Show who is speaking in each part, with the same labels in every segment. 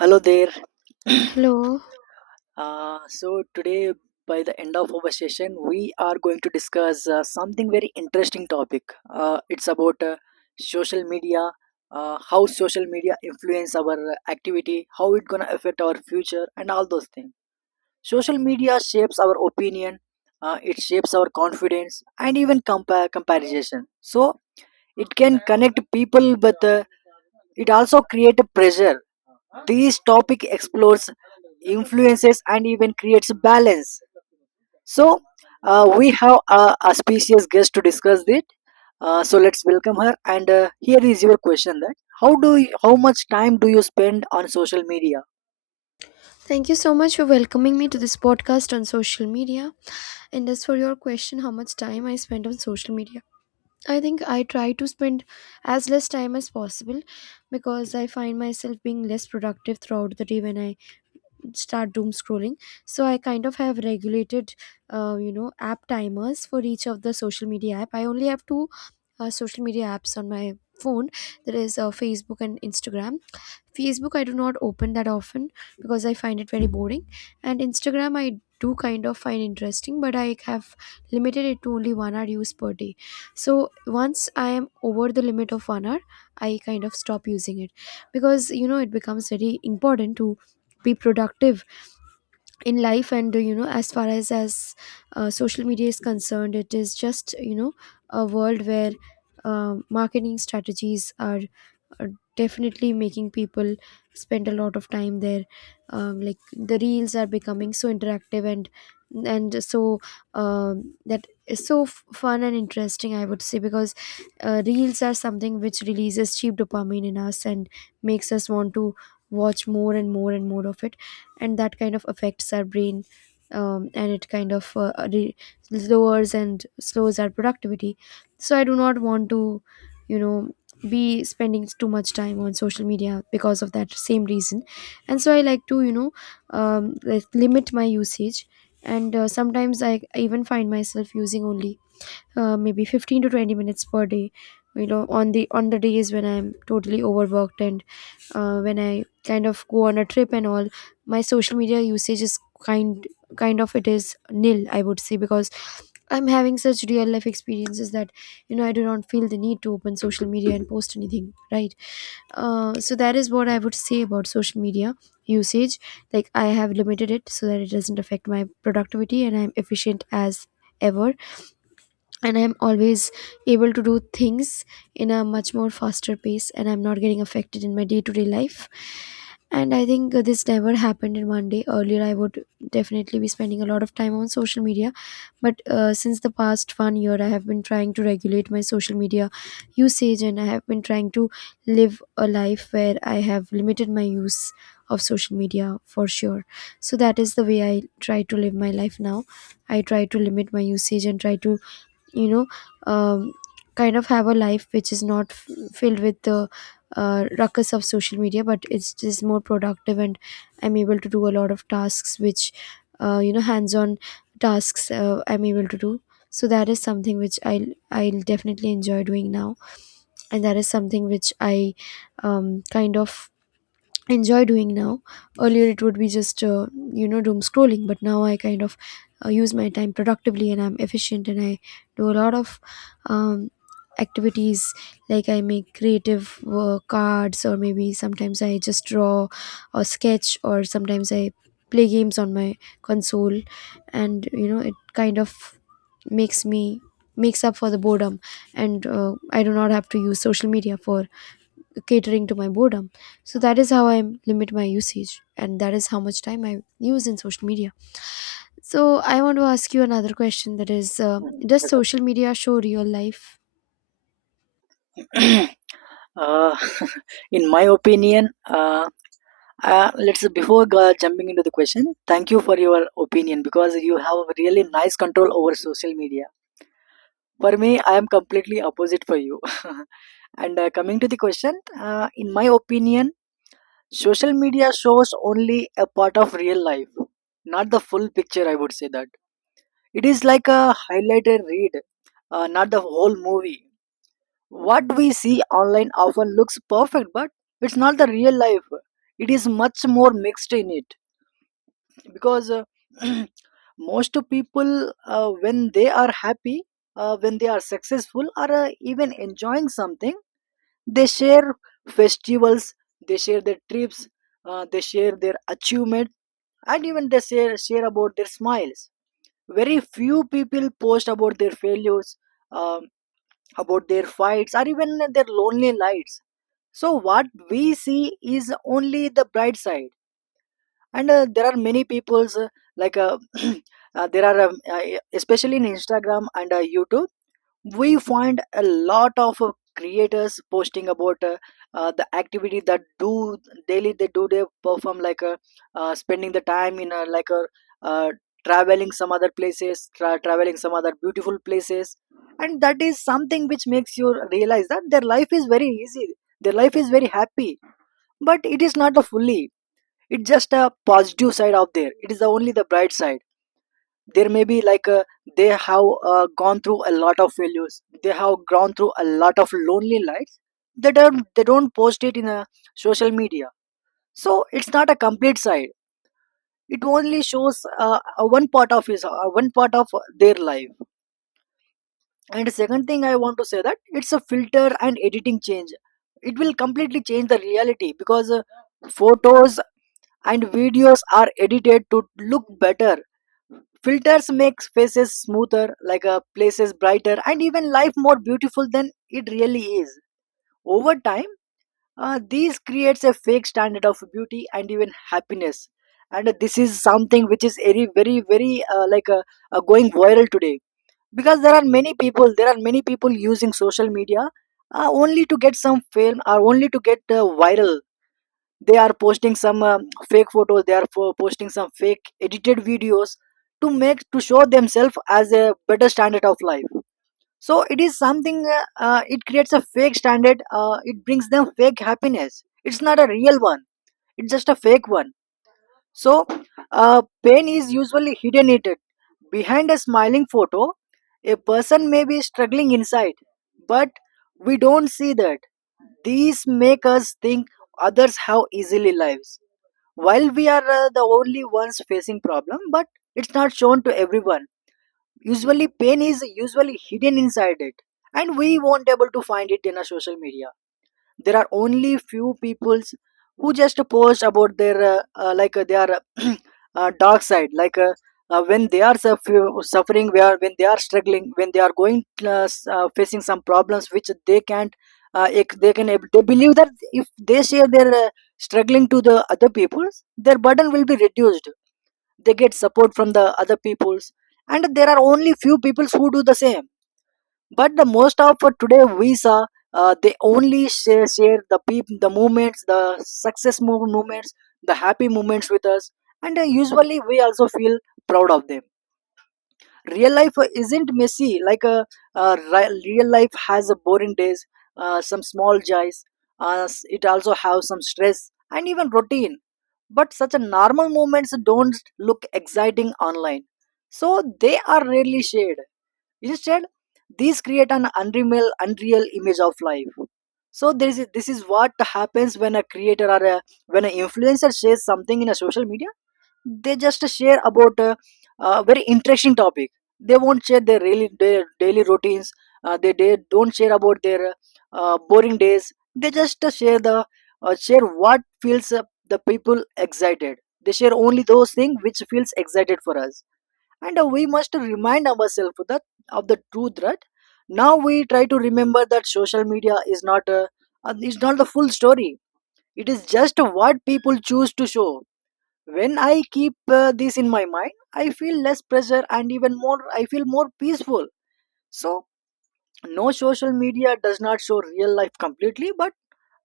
Speaker 1: Hello there.
Speaker 2: Hello.
Speaker 1: So today, by the end of our session, we are going to discuss something very interesting topic. It's about social media, how social media influence our activity, how it gonna affect our future, and all those things. Social media shapes our opinion, it shapes our confidence, and even compare comparison. So it can connect people, but it also create a pressure, this topic explores influences and even creates balance. So, we have a specious guest to discuss it. So let's welcome her. And Here is your question: that how much time do you spend on social media?
Speaker 2: Thank you so much for welcoming me to this podcast on social media. And as for your question, how much time I spend on social media, I think I try to spend as less time as possible because I find myself being less productive throughout the day when I start doom scrolling. So I kind of have regulated, you know, app timers for each of the social media app. I only have two social media apps on my phone, that is facebook and instagram. Facebook, I do not open that often because I find it very boring. And Instagram, I do kind of find interesting, but I have limited it to only 1 hour use per day. So once I am over the limit of 1 hour, I kind of stop using it because you know it becomes very important to be productive in life. And you know, as far as social media is concerned, it is just you know a world where marketing strategies are uh, definitely making people spend a lot of time there. Like the reels are becoming so interactive, and so that is so fun and interesting, I would say, because reels are something which releases cheap dopamine in us and makes us want to watch more and more and more of it, and that kind of affects our brain. And it kind of lowers and slows our productivity. So I do not want to, you know, be spending too much time on social media because of that same reason. And so I like to, you know, like limit my usage. And sometimes I even find myself using only maybe 15 to 20 minutes per day, you know, on the days when I'm totally overworked. And when I kind of go on a trip and all, my social media usage is kind kind of, it is nil, I would say, because I'm having such real life experiences that, you know, I do not feel the need to open social media and post anything, right? So that is what I would say about social media usage. Like I have limited it so that it doesn't affect my productivity, and I'm efficient as ever, and I'm always able to do things in a much more faster pace, and I'm not getting affected in my day-to-day life. And I think this never happened in one day. Earlier I would definitely be spending a lot of time on social media, but since the past 1 year, I have been trying to regulate my social media usage, and I have been trying to live a life where I have limited my use of social media for sure. So that is the way I try to live my life now. I try to limit my usage and try to, you know, um, kind of have a life which is not filled with the ruckus of social media, but it's just more productive, and I'm able to do a lot of tasks which, you know, hands on tasks, I'm able to do. So that is something which I'll definitely enjoy doing now. And that is something which I kind of enjoy doing now. Earlier it would be just, you know, doom scrolling, but now I kind of use my time productively, and I'm efficient, and I do a lot of um, activities, like I make creative cards, or maybe sometimes I just draw or sketch, or sometimes I play games on my console. And you know it kind of makes me makes up for the boredom. And I do not have to use social media for catering to my boredom. So that is how I limit my usage, and that is how much time I use in social media. So I want to ask you another question, that is,
Speaker 1: Hmm,
Speaker 2: does social media show real life?
Speaker 1: a- uh, in my opinion, let's, before jumping into the question, thank you for your opinion because you have really nice control over social media. For me, I am completely opposite for you. and Coming to the question, in my opinion, social media shows only a part of real life, not the full picture. I would say that it is like a highlighted read, not the whole movie. What we see online often looks perfect, but it's not the real life. It is much more mixed in it, because most people, when they are happy, when they are successful, or even enjoying something, they share festivals, they share their trips, they share their achievement, and even they share about their smiles. Very few people post about their failures, um, about their fights or even their lonely lights. So what we see is only the bright side. And There are many people's, like uh, there are especially in instagram and youtube, we find a lot of creators posting about, the activity that do daily, they do, they perform, like spending the time in, uh, traveling some other places, traveling some other beautiful places. And that is something which makes you realize that their life is very easy, their life is very happy, but it is not the fully, it's just a positive side out there, it is the only the bright side. There may be, like, they have gone through a lot of failures, they have gone through a lot of lonely lives. They don't post it in a social media. So it's not a complete side, it only shows a one part of his one part of their life. And second thing I want to say, that it's a filter and editing change, it will completely change the reality, because photos and videos are edited to look better. Filters make faces smoother, like a places brighter, and even life more beautiful than it really is. Over time, this creates a fake standard of beauty and even happiness. And This is something which is very, very, very, going viral today, because there are many people. There are many people using social media only to get some fame or only to get viral. They are posting some fake photos, they are posting some fake edited videos to make, to show themselves as a better standard of life. So it is something, it creates a fake standard, it brings them fake happiness, it's not a real one, it's just a fake one. So pain is usually hidden in it. Behind a smiling photo, a person may be struggling inside, but we don't see that. These make us think others have easily lives, while we are the only ones facing problem, but it's not shown to everyone. Usually pain is usually hidden inside it, and we won't able to find it in a social media. There are only few peoples who just post about their, their uh, dark side, like when they are suffering, where when they are struggling, when they are going facing some problems which they can't, they believe that if they share their struggling to the other peoples, their burden will be reduced, they get support from the other peoples. And there are only few peoples who do the same. But the most of today visa, they only share the people, the moments, the success moments, the happy moments with us. And usually we also feel proud of them. Real life isn't messy like a, real life has a boring days, some small joys, it also have some stress and even routine. But such a normal moments don't look exciting online, so they are rarely shared. Instead, these create an unreal image of life. So there is, this is what happens when a creator or a, when an influencer shares something in a social media. They just share about a very interesting topic. They won't share their really their daily routines. They don't share about their boring days. They just share the share what feels the people excited. They share only those things which feels excited for us. And we must remind ourselves that of the truth, right now, we try to remember that social media is not is not the full story, it is just what people choose to show. When I keep this in my mind, I feel less pressure and even more, I feel more peaceful. So no, social media does not show real life completely, but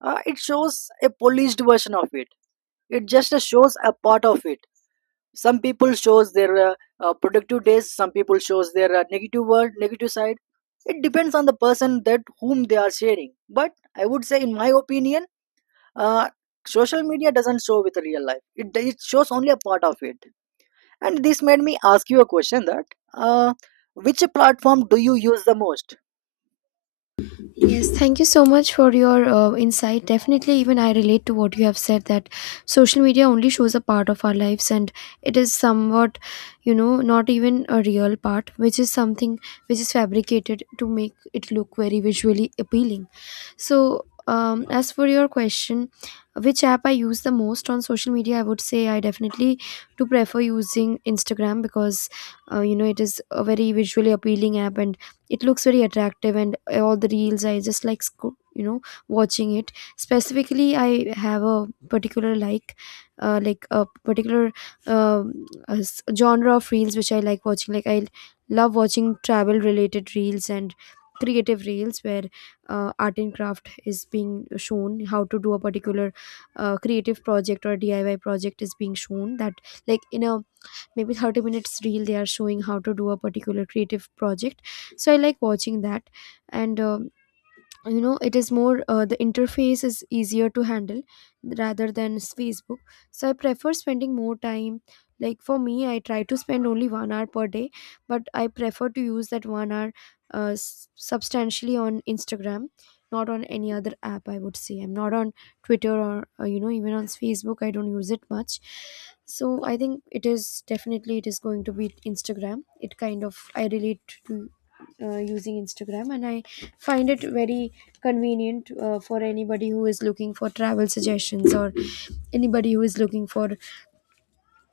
Speaker 1: it shows a polished version of it, it just shows a part of it. Some people shows their, productive days, some people shows their negative world, negative side. It depends on the person that whom they are sharing. But I would say in my opinion, uh, social media doesn't show with real life, it shows only a part of it. And this made me ask you a question, that uh, which platform do you use the most?
Speaker 2: Yes, thank you so much for your insight. Definitely, even I relate to what you have said, that social media only shows a part of our lives, and it is somewhat, you know, not even a real part, which is something which is fabricated to make it look very visually appealing. So, as for your question, which app I use the most on social media, I would say I definitely do prefer using Instagram because, you know, it is a very visually appealing app, and it looks very attractive, and all the reels I just like you know watching it. Specifically I have a particular like, like a particular genre of reels which I like watching. Like I love watching travel related reels and creative reels where art and craft is being shown, how to do a particular creative project or DIY project is being shown. That like in a maybe 30 minutes reel, they are showing how to do a particular creative project. So I like watching that. And you know, it is more the interface is easier to handle rather than facebook. So I prefer spending more time, like for me, I try to spend only 1 hour per day, but I prefer to use that 1 hour substantially on instagram, not on any other app. I would say I'm not on twitter or, you know, even on facebook I don't use it much. So I think it is definitely, it is going to be instagram. It kind of, I relate to using Instagram, and I find it very convenient for anybody who is looking for travel suggestions, or anybody who is looking for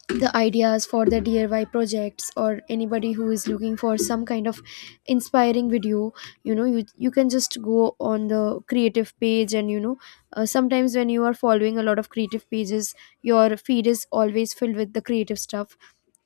Speaker 2: the ideas for the DIY projects, or anybody who is looking for some kind of inspiring video. You know, you can just go on the creative page, and you know, sometimes when you are following a lot of creative pages, your feed is always filled with the creative stuff,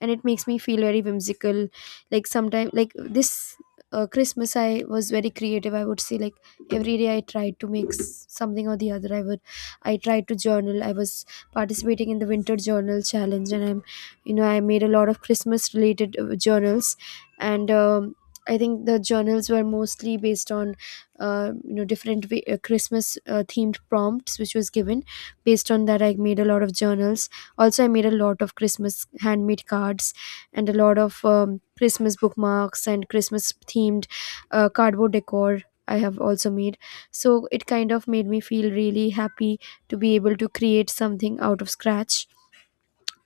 Speaker 2: and it makes me feel very whimsical. Like sometimes, like this christmas, I was very creative, I would say. Like every day I tried to make something or the other. I would, I tried to journal. I was participating in the winter journal challenge, and I'm, you know, I made a lot of christmas related journals. And I think the journals were mostly based on you know, different christmas themed prompts which was given. Based on that, I made a lot of journals. Also I made a lot of christmas handmade cards, and a lot of christmas bookmarks, and christmas themed cardboard decor I have also made. So it kind of made me feel really happy to be able to create something out of scratch.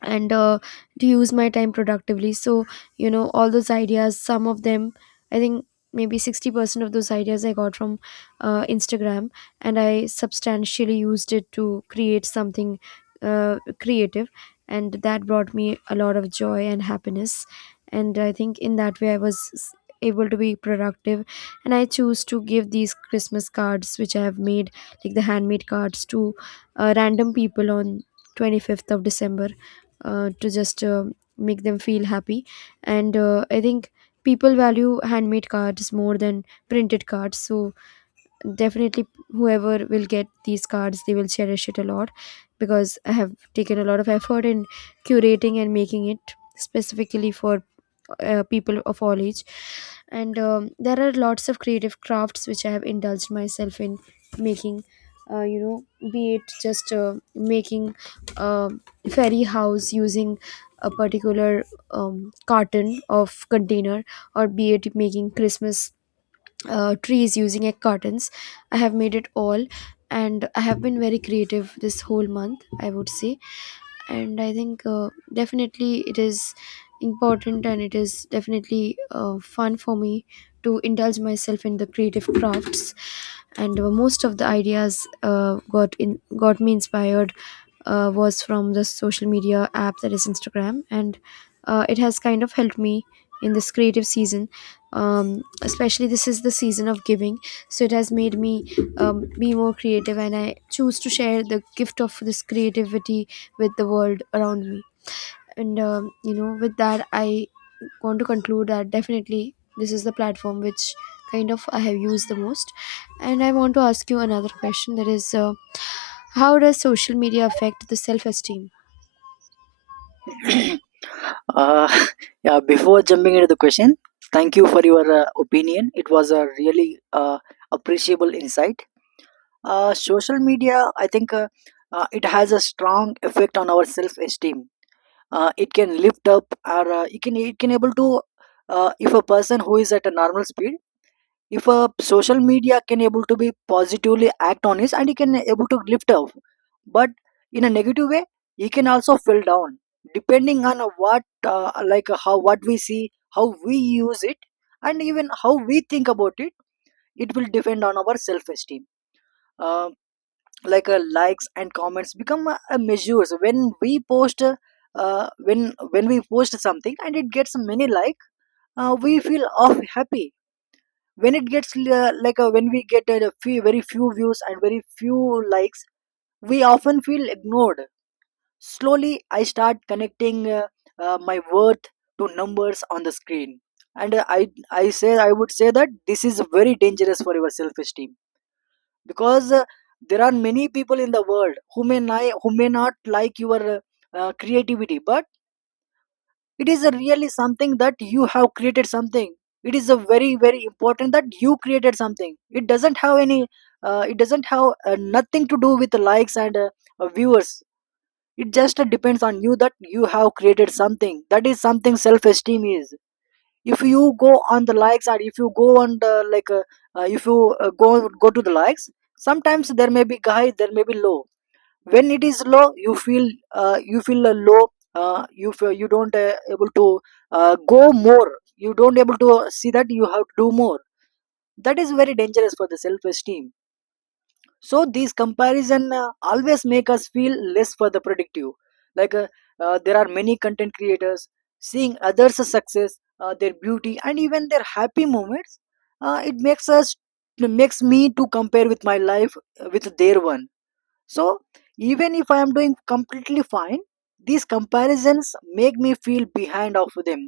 Speaker 2: And to use my time productively. So you know all those ideas, some of them, I think maybe 60% of those ideas I got from instagram, and I substantially used it to create something creative. And that brought me a lot of joy and happiness. And I think in that way I was able to be productive. And I choose to give these christmas cards which I have made, like the handmade cards, to random people on 25th of december, to just make them feel happy. And I think people value handmade cards more than printed cards. So definitely whoever will get these cards, they will cherish it a lot, because I have taken a lot of effort in curating and making it specifically for people of all age. And there are lots of creative crafts which I have indulged myself in making, you know, be it just making a fairy house using a particular carton of container, or be it making christmas trees using egg cartons. I have made it all, and I have been very creative this whole month, I would say. And I think definitely it is important, and it is definitely fun for me to indulge myself in the creative crafts. And most of the ideas got me inspired, was from the social media app, that is Instagram. And it has kind of helped me in this creative season. Especially this is the season of giving, so it has made me be more creative, and I choose to share the gift of this creativity with the world around me. And you know, with that I want to conclude that definitely this is the platform which kind of I have used the most. And I want to ask you another question, that is, how does social media affect the self-esteem?
Speaker 1: uh, yeah, before jumping into the question, thank you for your opinion, it was a really appreciable insight. Uh, social media, I think, it has a strong effect on our self esteem. Uh, it can lift up, or it can, it can able to, if a person who is at a normal speed, if a social media can able to be positively act on it and he can able to lift up, but in a negative way, he can also fell down, depending on what, how what we see, how we use it, and even how we think about it, it will depend on our self esteem. Like, likes and comments become, measures when we post, when we post something and it gets many like, we feel off happy. When it gets, when we get, few, very few views and very few likes, we often feel ignored. Slowly I start connecting, my worth to numbers on the screen. And I would say that this is very dangerous for your self esteem, because there are many people in the world who who may not like your creativity. But it is a really something that you have created something, it is a very very important that you created something, it doesn't have any, it doesn't have, nothing to do with likes and, viewers. It just depends on you that you have created something, that is something self esteem is. If you go on the likes, or if you go on the like, if you go go to the likes, sometimes there may be high, there may be low. When it is low, you feel low, you feel you don't able to go more, you don't able to see that you have to do more. That is very dangerous for the self esteem. So these comparison, always make us feel less for the productive. Like, there are many content creators, seeing others success, their beauty, and even their happy moments, it makes us, makes me to compare with my life, with their one. So even if I am doing completely fine, these comparisons make me feel behind of them.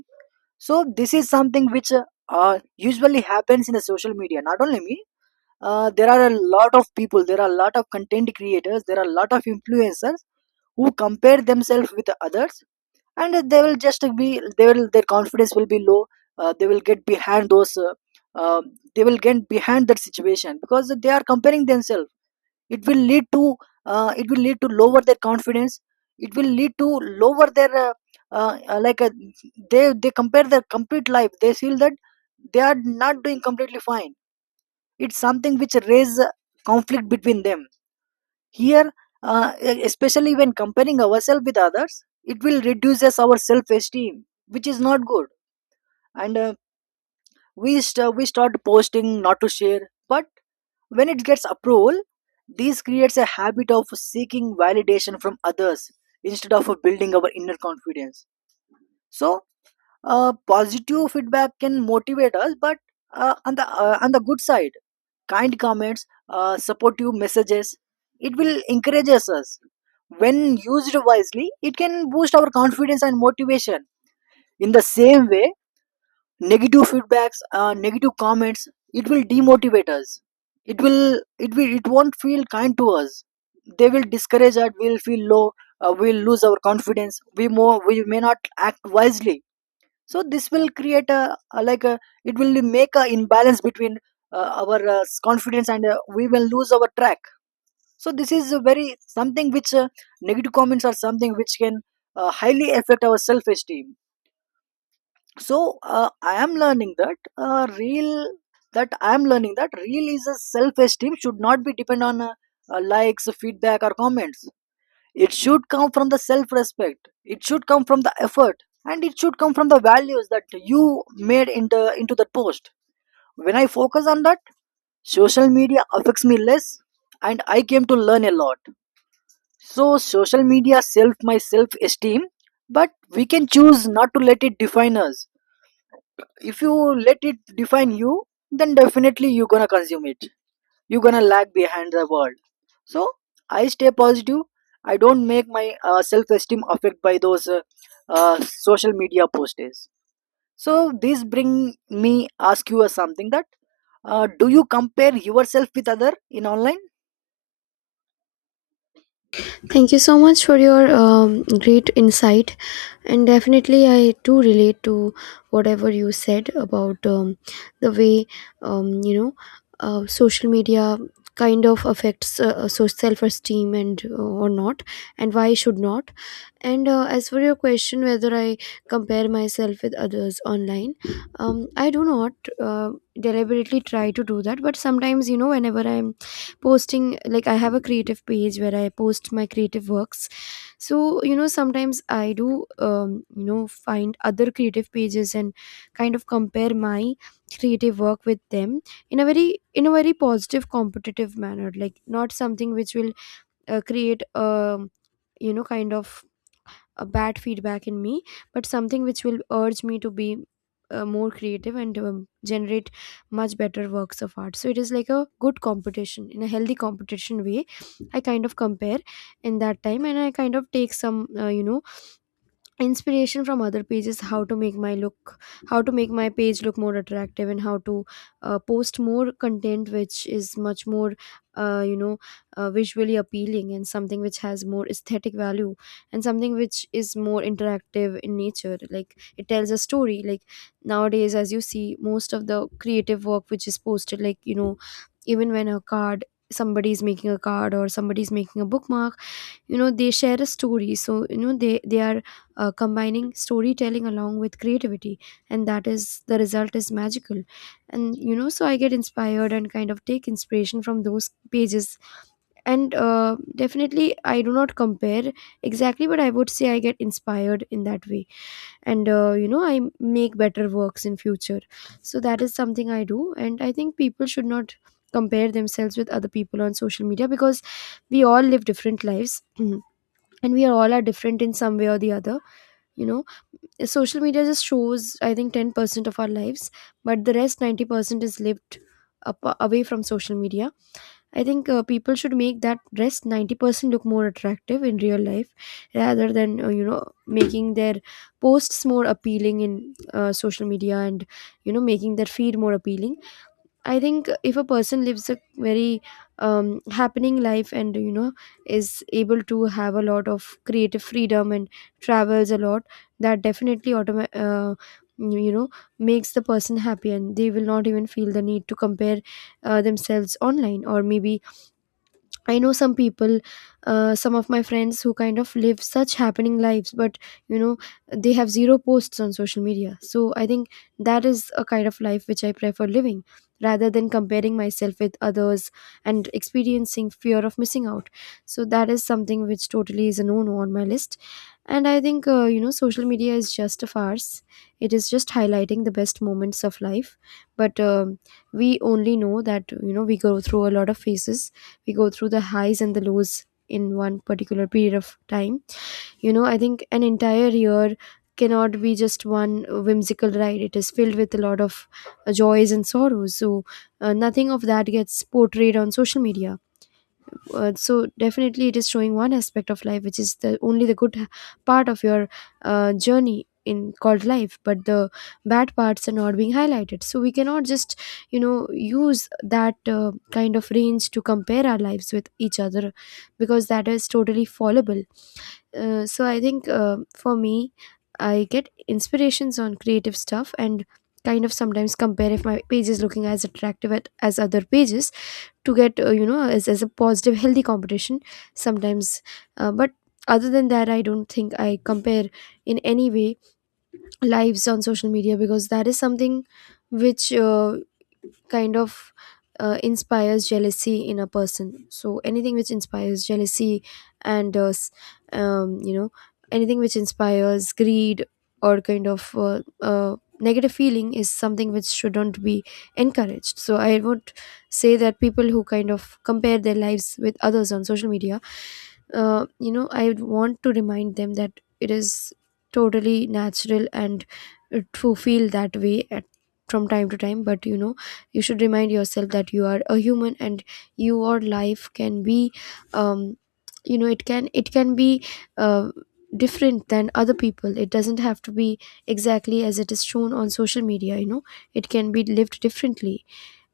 Speaker 1: So this is something which, usually happens in the social media, not only me. Uh, there are a lot of people, there are a lot of content creators, there are a lot of influencers who compare themselves with others And they will just be, they will their confidence will be low. They will get behind those uh, they will get behind that situation because they are comparing themselves. It will lead to, it will lead to lower their confidence. It will lead to lower their uh, uh, like uh, they compare their complete life. They feel that they are not doing completely fine. It's something which raise conflict between them here. Especially when comparing ourselves with others, it will reduces our self esteem, which is not good. and uh, we start posting not to share, but when it gets approval, this creates a habit of seeking validation from others instead of building our inner confidence. So positive feedback can motivate us, but on the good side, kind comments, supportive messages. It will encourage us. When used wisely, it can boost our confidence and motivation. In the same way, negative feedbacks, negative comments, it will demotivate us. It will, it won't feel kind to us. They will discourage us. We'll feel low. We'll lose our confidence. We more, we may not act wisely. So this will create a like a, it will make a imbalance between our confidence, and we will lose our track. So this is a very something which, negative comments are something which can highly affect our self esteem. So I am learning uh, real that I am learning that real is a self esteem should not be depend on likes, feedback or comments. It should come from the self respect, it should come from the effort, and it should come from the values that you made into that post. When I focus on that, social media affects me less, and I came to learn a lot. So, social media self my self esteem, but we can choose not to let it define us. If you let it define you, then definitely you're gonna consume it, you're gonna lag behind the world. So I stay positive. I don't make my self-esteem affect by those uh, social media posts. So this bring me ask you something that, do you compare yourself with other in online?
Speaker 2: Thank you so much for your great insight. And definitely, I do relate to whatever you said about the way, um, you know, social media kind of affects so self esteem and or not, and why should not. And as for your question, whether I compare myself with others online, I do not uh, deliberately try to do that. But sometimes, you know, whenever I'm posting, like I have a creative page where I post my creative works. So, you know, sometimes I do, find other creative pages and kind of compare my creative work with them in a very positive competitive manner, like not something which will create a, you know, kind of a bad feedback in me, but something which will urge me to be more creative and generate much better works of art. So it is like a good competition, in a healthy competition way I kind of compare in that time, and I kind of take some, you know, inspiration from other pages. How to make my look, how to make my page look more attractive, and how to post more content which is much more, uh, you know visually appealing, and something which has more aesthetic value, and something which is more interactive in nature, like it tells a story. Like nowadays, as you see, most of the creative work which is posted, like, you know, even when a card, somebody is making a card or somebody is making a bookmark, you know, they share a story. So, you know, they are combining storytelling along with creativity, and that is the result is magical. And, you know, so I get inspired and kind of take inspiration from those pages. And definitely I do not compare exactly, but I would say I get inspired in that way. And you know, I make better works in future. So that is something I do. And I think people should not compare themselves with other people on social media, because we all live different lives. And we are all are different in some way or the other, you know. Social media just shows, I think, 10% of our lives, but the rest 90% is lived up, away from social media. I think people should make that rest 90% look more attractive in real life, rather than, you know, making their posts more appealing in social media, and, you know, making their feed more appealing. I think if a person lives a very happening life, and, you know, is able to have a lot of creative freedom and travels a lot, that definitely you know, makes the person happy, and they will not even feel the need to compare themselves online. Or maybe I know some people, some of my friends who kind of live such happening lives, but, you know, they have zero posts on social media. So I think that is a kind of life which I prefer living, rather than comparing myself with others and experiencing fear of missing out. So that is something which totally is a no no on my list. And I think, you know, social media is just a farce, it is just highlighting the best moments of life. But we only know that, you know, we go through a lot of phases, we go through the highs and the lows in one particular period of time. You know, I think an entire year cannot be just one whimsical ride, it is filled with a lot of joys and sorrows. So nothing of that gets portrayed on social media. So definitely it is showing one aspect of life, which is the only the good part of your journey in called life, but the bad parts are not being highlighted. So we cannot just, you know, use that kind of range to compare our lives with each other, because that is totally fallible. So I think, for me, I get inspirations on creative stuff and kind of sometimes compare if my page is looking as attractive at, as other pages, to get, you know, as a positive healthy competition sometimes. But other than that, I don't think I compare in any way lives on social media, because that is something which kind of inspires jealousy in a person. So anything which inspires jealousy and you know, anything which inspires greed or kind of negative feeling is something which shouldn't be encouraged. So I would say that people who kind of compare their lives with others on social media, you know, I would want to remind them that it is totally natural, and to feel that way at from time to time. But, you know, you should remind yourself that you are a human, and your life can be um you know, it can be uh, different than other people. It doesn't have to be exactly as it is shown on social media, you know, it can be lived differently.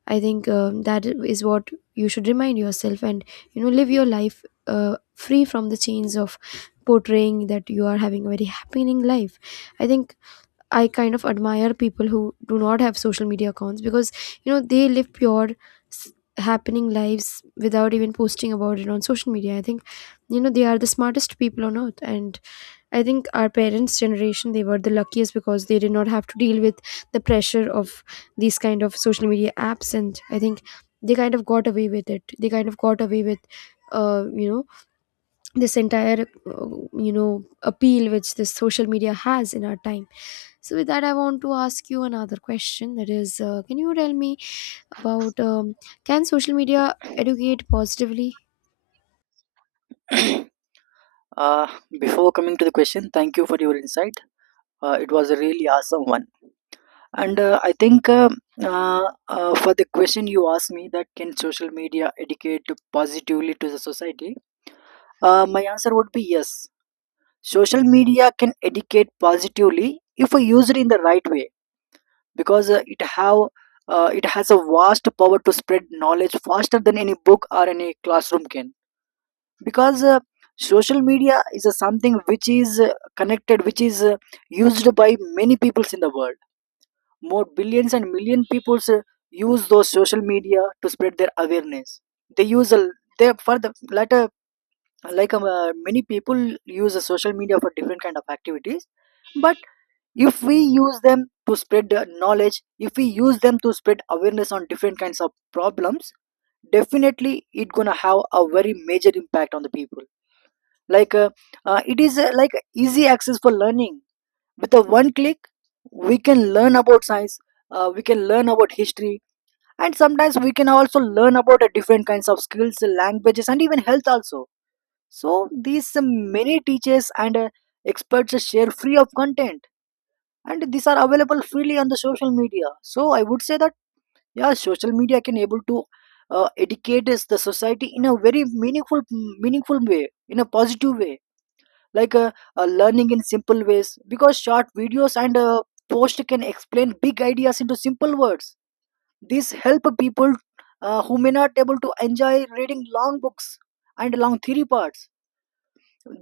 Speaker 2: I think that is what you should remind yourself, and, you know, live your life free from the chains of portraying that you are having a very happening life. I think I kind of admire people who do not have social media accounts, because, you know, they live pure happening lives without even posting about it on social media. I think, you know, they are the smartest people on earth. And I think our parents' generation, they were the luckiest, because they did not have to deal with the pressure of these kind of social media apps. And I think they kind of got away with it. They kind of got away with, you know, this entire, uh, you know, appeal which this social media has in our time. So with that, I want to ask you another question. That is, can you tell me about can social media educate positively?
Speaker 1: uh, Before coming to the question, thank you for your insight. It was a really awesome one. And I think uh, for the question you asked me, that can social media educate positively to the society, my answer would be yes. Social media can educate positively if we use it in the right way, because it has a vast power to spread knowledge faster than any book or any classroom can. Because social media is a something which is connected, which is used by many peoples in the world. More billions and million peoples use those social media to spread their awareness. They use a, they for the latter. Like many people use a social media for different kind of activities. But if we use them to spread the knowledge, if we use them to spread awareness on different kinds of problems, definitely it gonna have a very major impact on the people. like uh, it is like easy access for learning. With a one click, we can learn about science, we can learn about history, and sometimes we can also learn about different kinds of skills, languages, and even health also. So these many teachers and experts share free of content, and these are available freely on the social media. So I would say that, yeah, social media can able to educate us the society in a very meaningful, meaningful way, in a positive way. Like learning in simple ways, because short videos and post can explain big ideas into simple words. These help people who may not able to enjoy reading long books and long theory parts.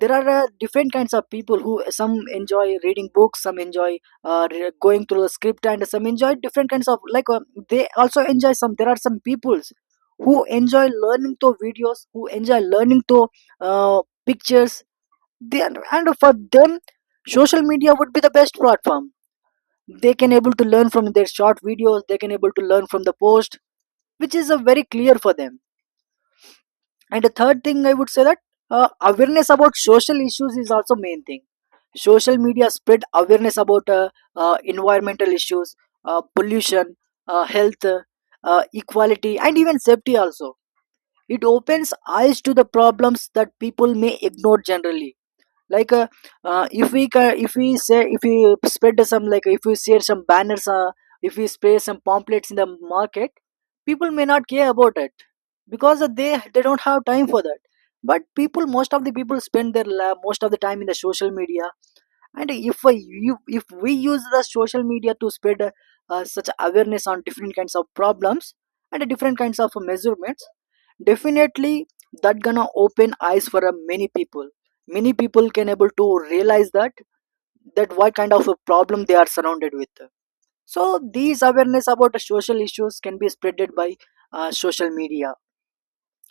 Speaker 1: There are different kinds of people, who some enjoy reading books, some enjoy going through the script, and some enjoy different kinds of they also enjoy some. There are some peoples who enjoy learning through videos, who enjoy learning through uh, pictures. They, are- and for them, social media would be the best platform. They can able to learn from their short videos, they can able to learn from the post, which is a very clear for them. And the third thing I would say that, awareness about social issues is also main thing. Social media spread awareness about environmental issues, pollution, health, equality, and even safety also. It opens eyes to the problems that people may ignore generally. Like if we ca- if we say, if we spread some like if we share some banners, if we spray some pamphlets in the market, people may not care about it, because they don't have time for that. But people, most of the people spend their la- most of the time in the social media, and if I, you, if we use the social media to spread such awareness on different kinds of problems and different kinds of measurements, definitely that gonna open eyes for many people. Many people can able to realize that, that what kind of a problem they are surrounded with. So these awareness about the social issues can be spreaded by social media.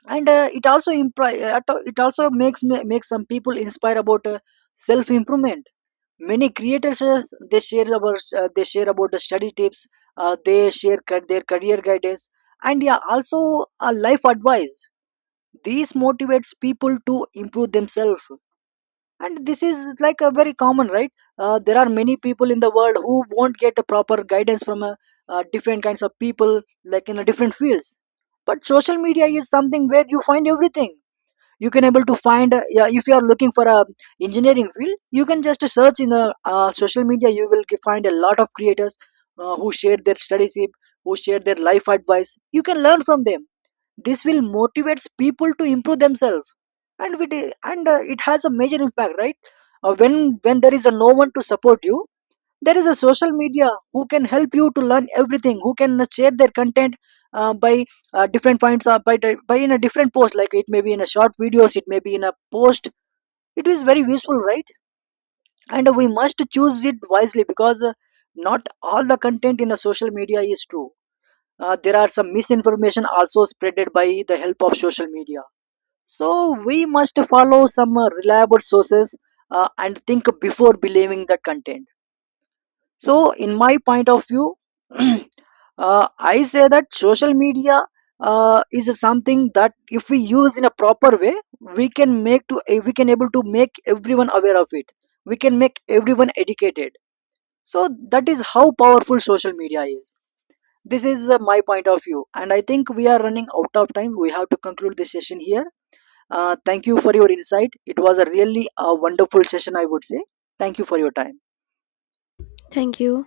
Speaker 1: And it also impri- it al- it also makes me- makes some people inspire about self improvement. Many creators they share about the study tips, they share ca- their career guidance, and yeah also life advice. These motivates people to improve themselves, and this is like a very common, right? There are many people in the world who won't get a proper guidance from a, different kinds of people, like in a different fields. But social media is something where you find everything. You can able to find yeah, if you are looking for a engineering field, you can just search in the social media, you will ge- find a lot of creators who share their studies, who share their life advice. You can learn from them. This will motivates people to improve themselves. And we did, and it has a major impact, right? When there is a no one to support you, there is a social media who can help you to learn everything, who can share their content by different points, or by, di- by in a different post. Like it may be in a short videos, it may be in a post. It is very useful, right? And we must choose it wisely, because not all the content in a social media is true. There are some misinformation also spreaded by the help of social media. So we must follow some reliable sources, and think before believing the content. So, in my point of view, I say that social media is something that if we use in a proper way, we can make to eh, we can able to make everyone aware of it. We can make everyone educated. So that is how powerful social media is. This is my point of view, and I think we are running out of time. We have to conclude this session here. Thank you for your insight. It was a really wonderful session, I would say. Thank you for your time.
Speaker 2: Thank you.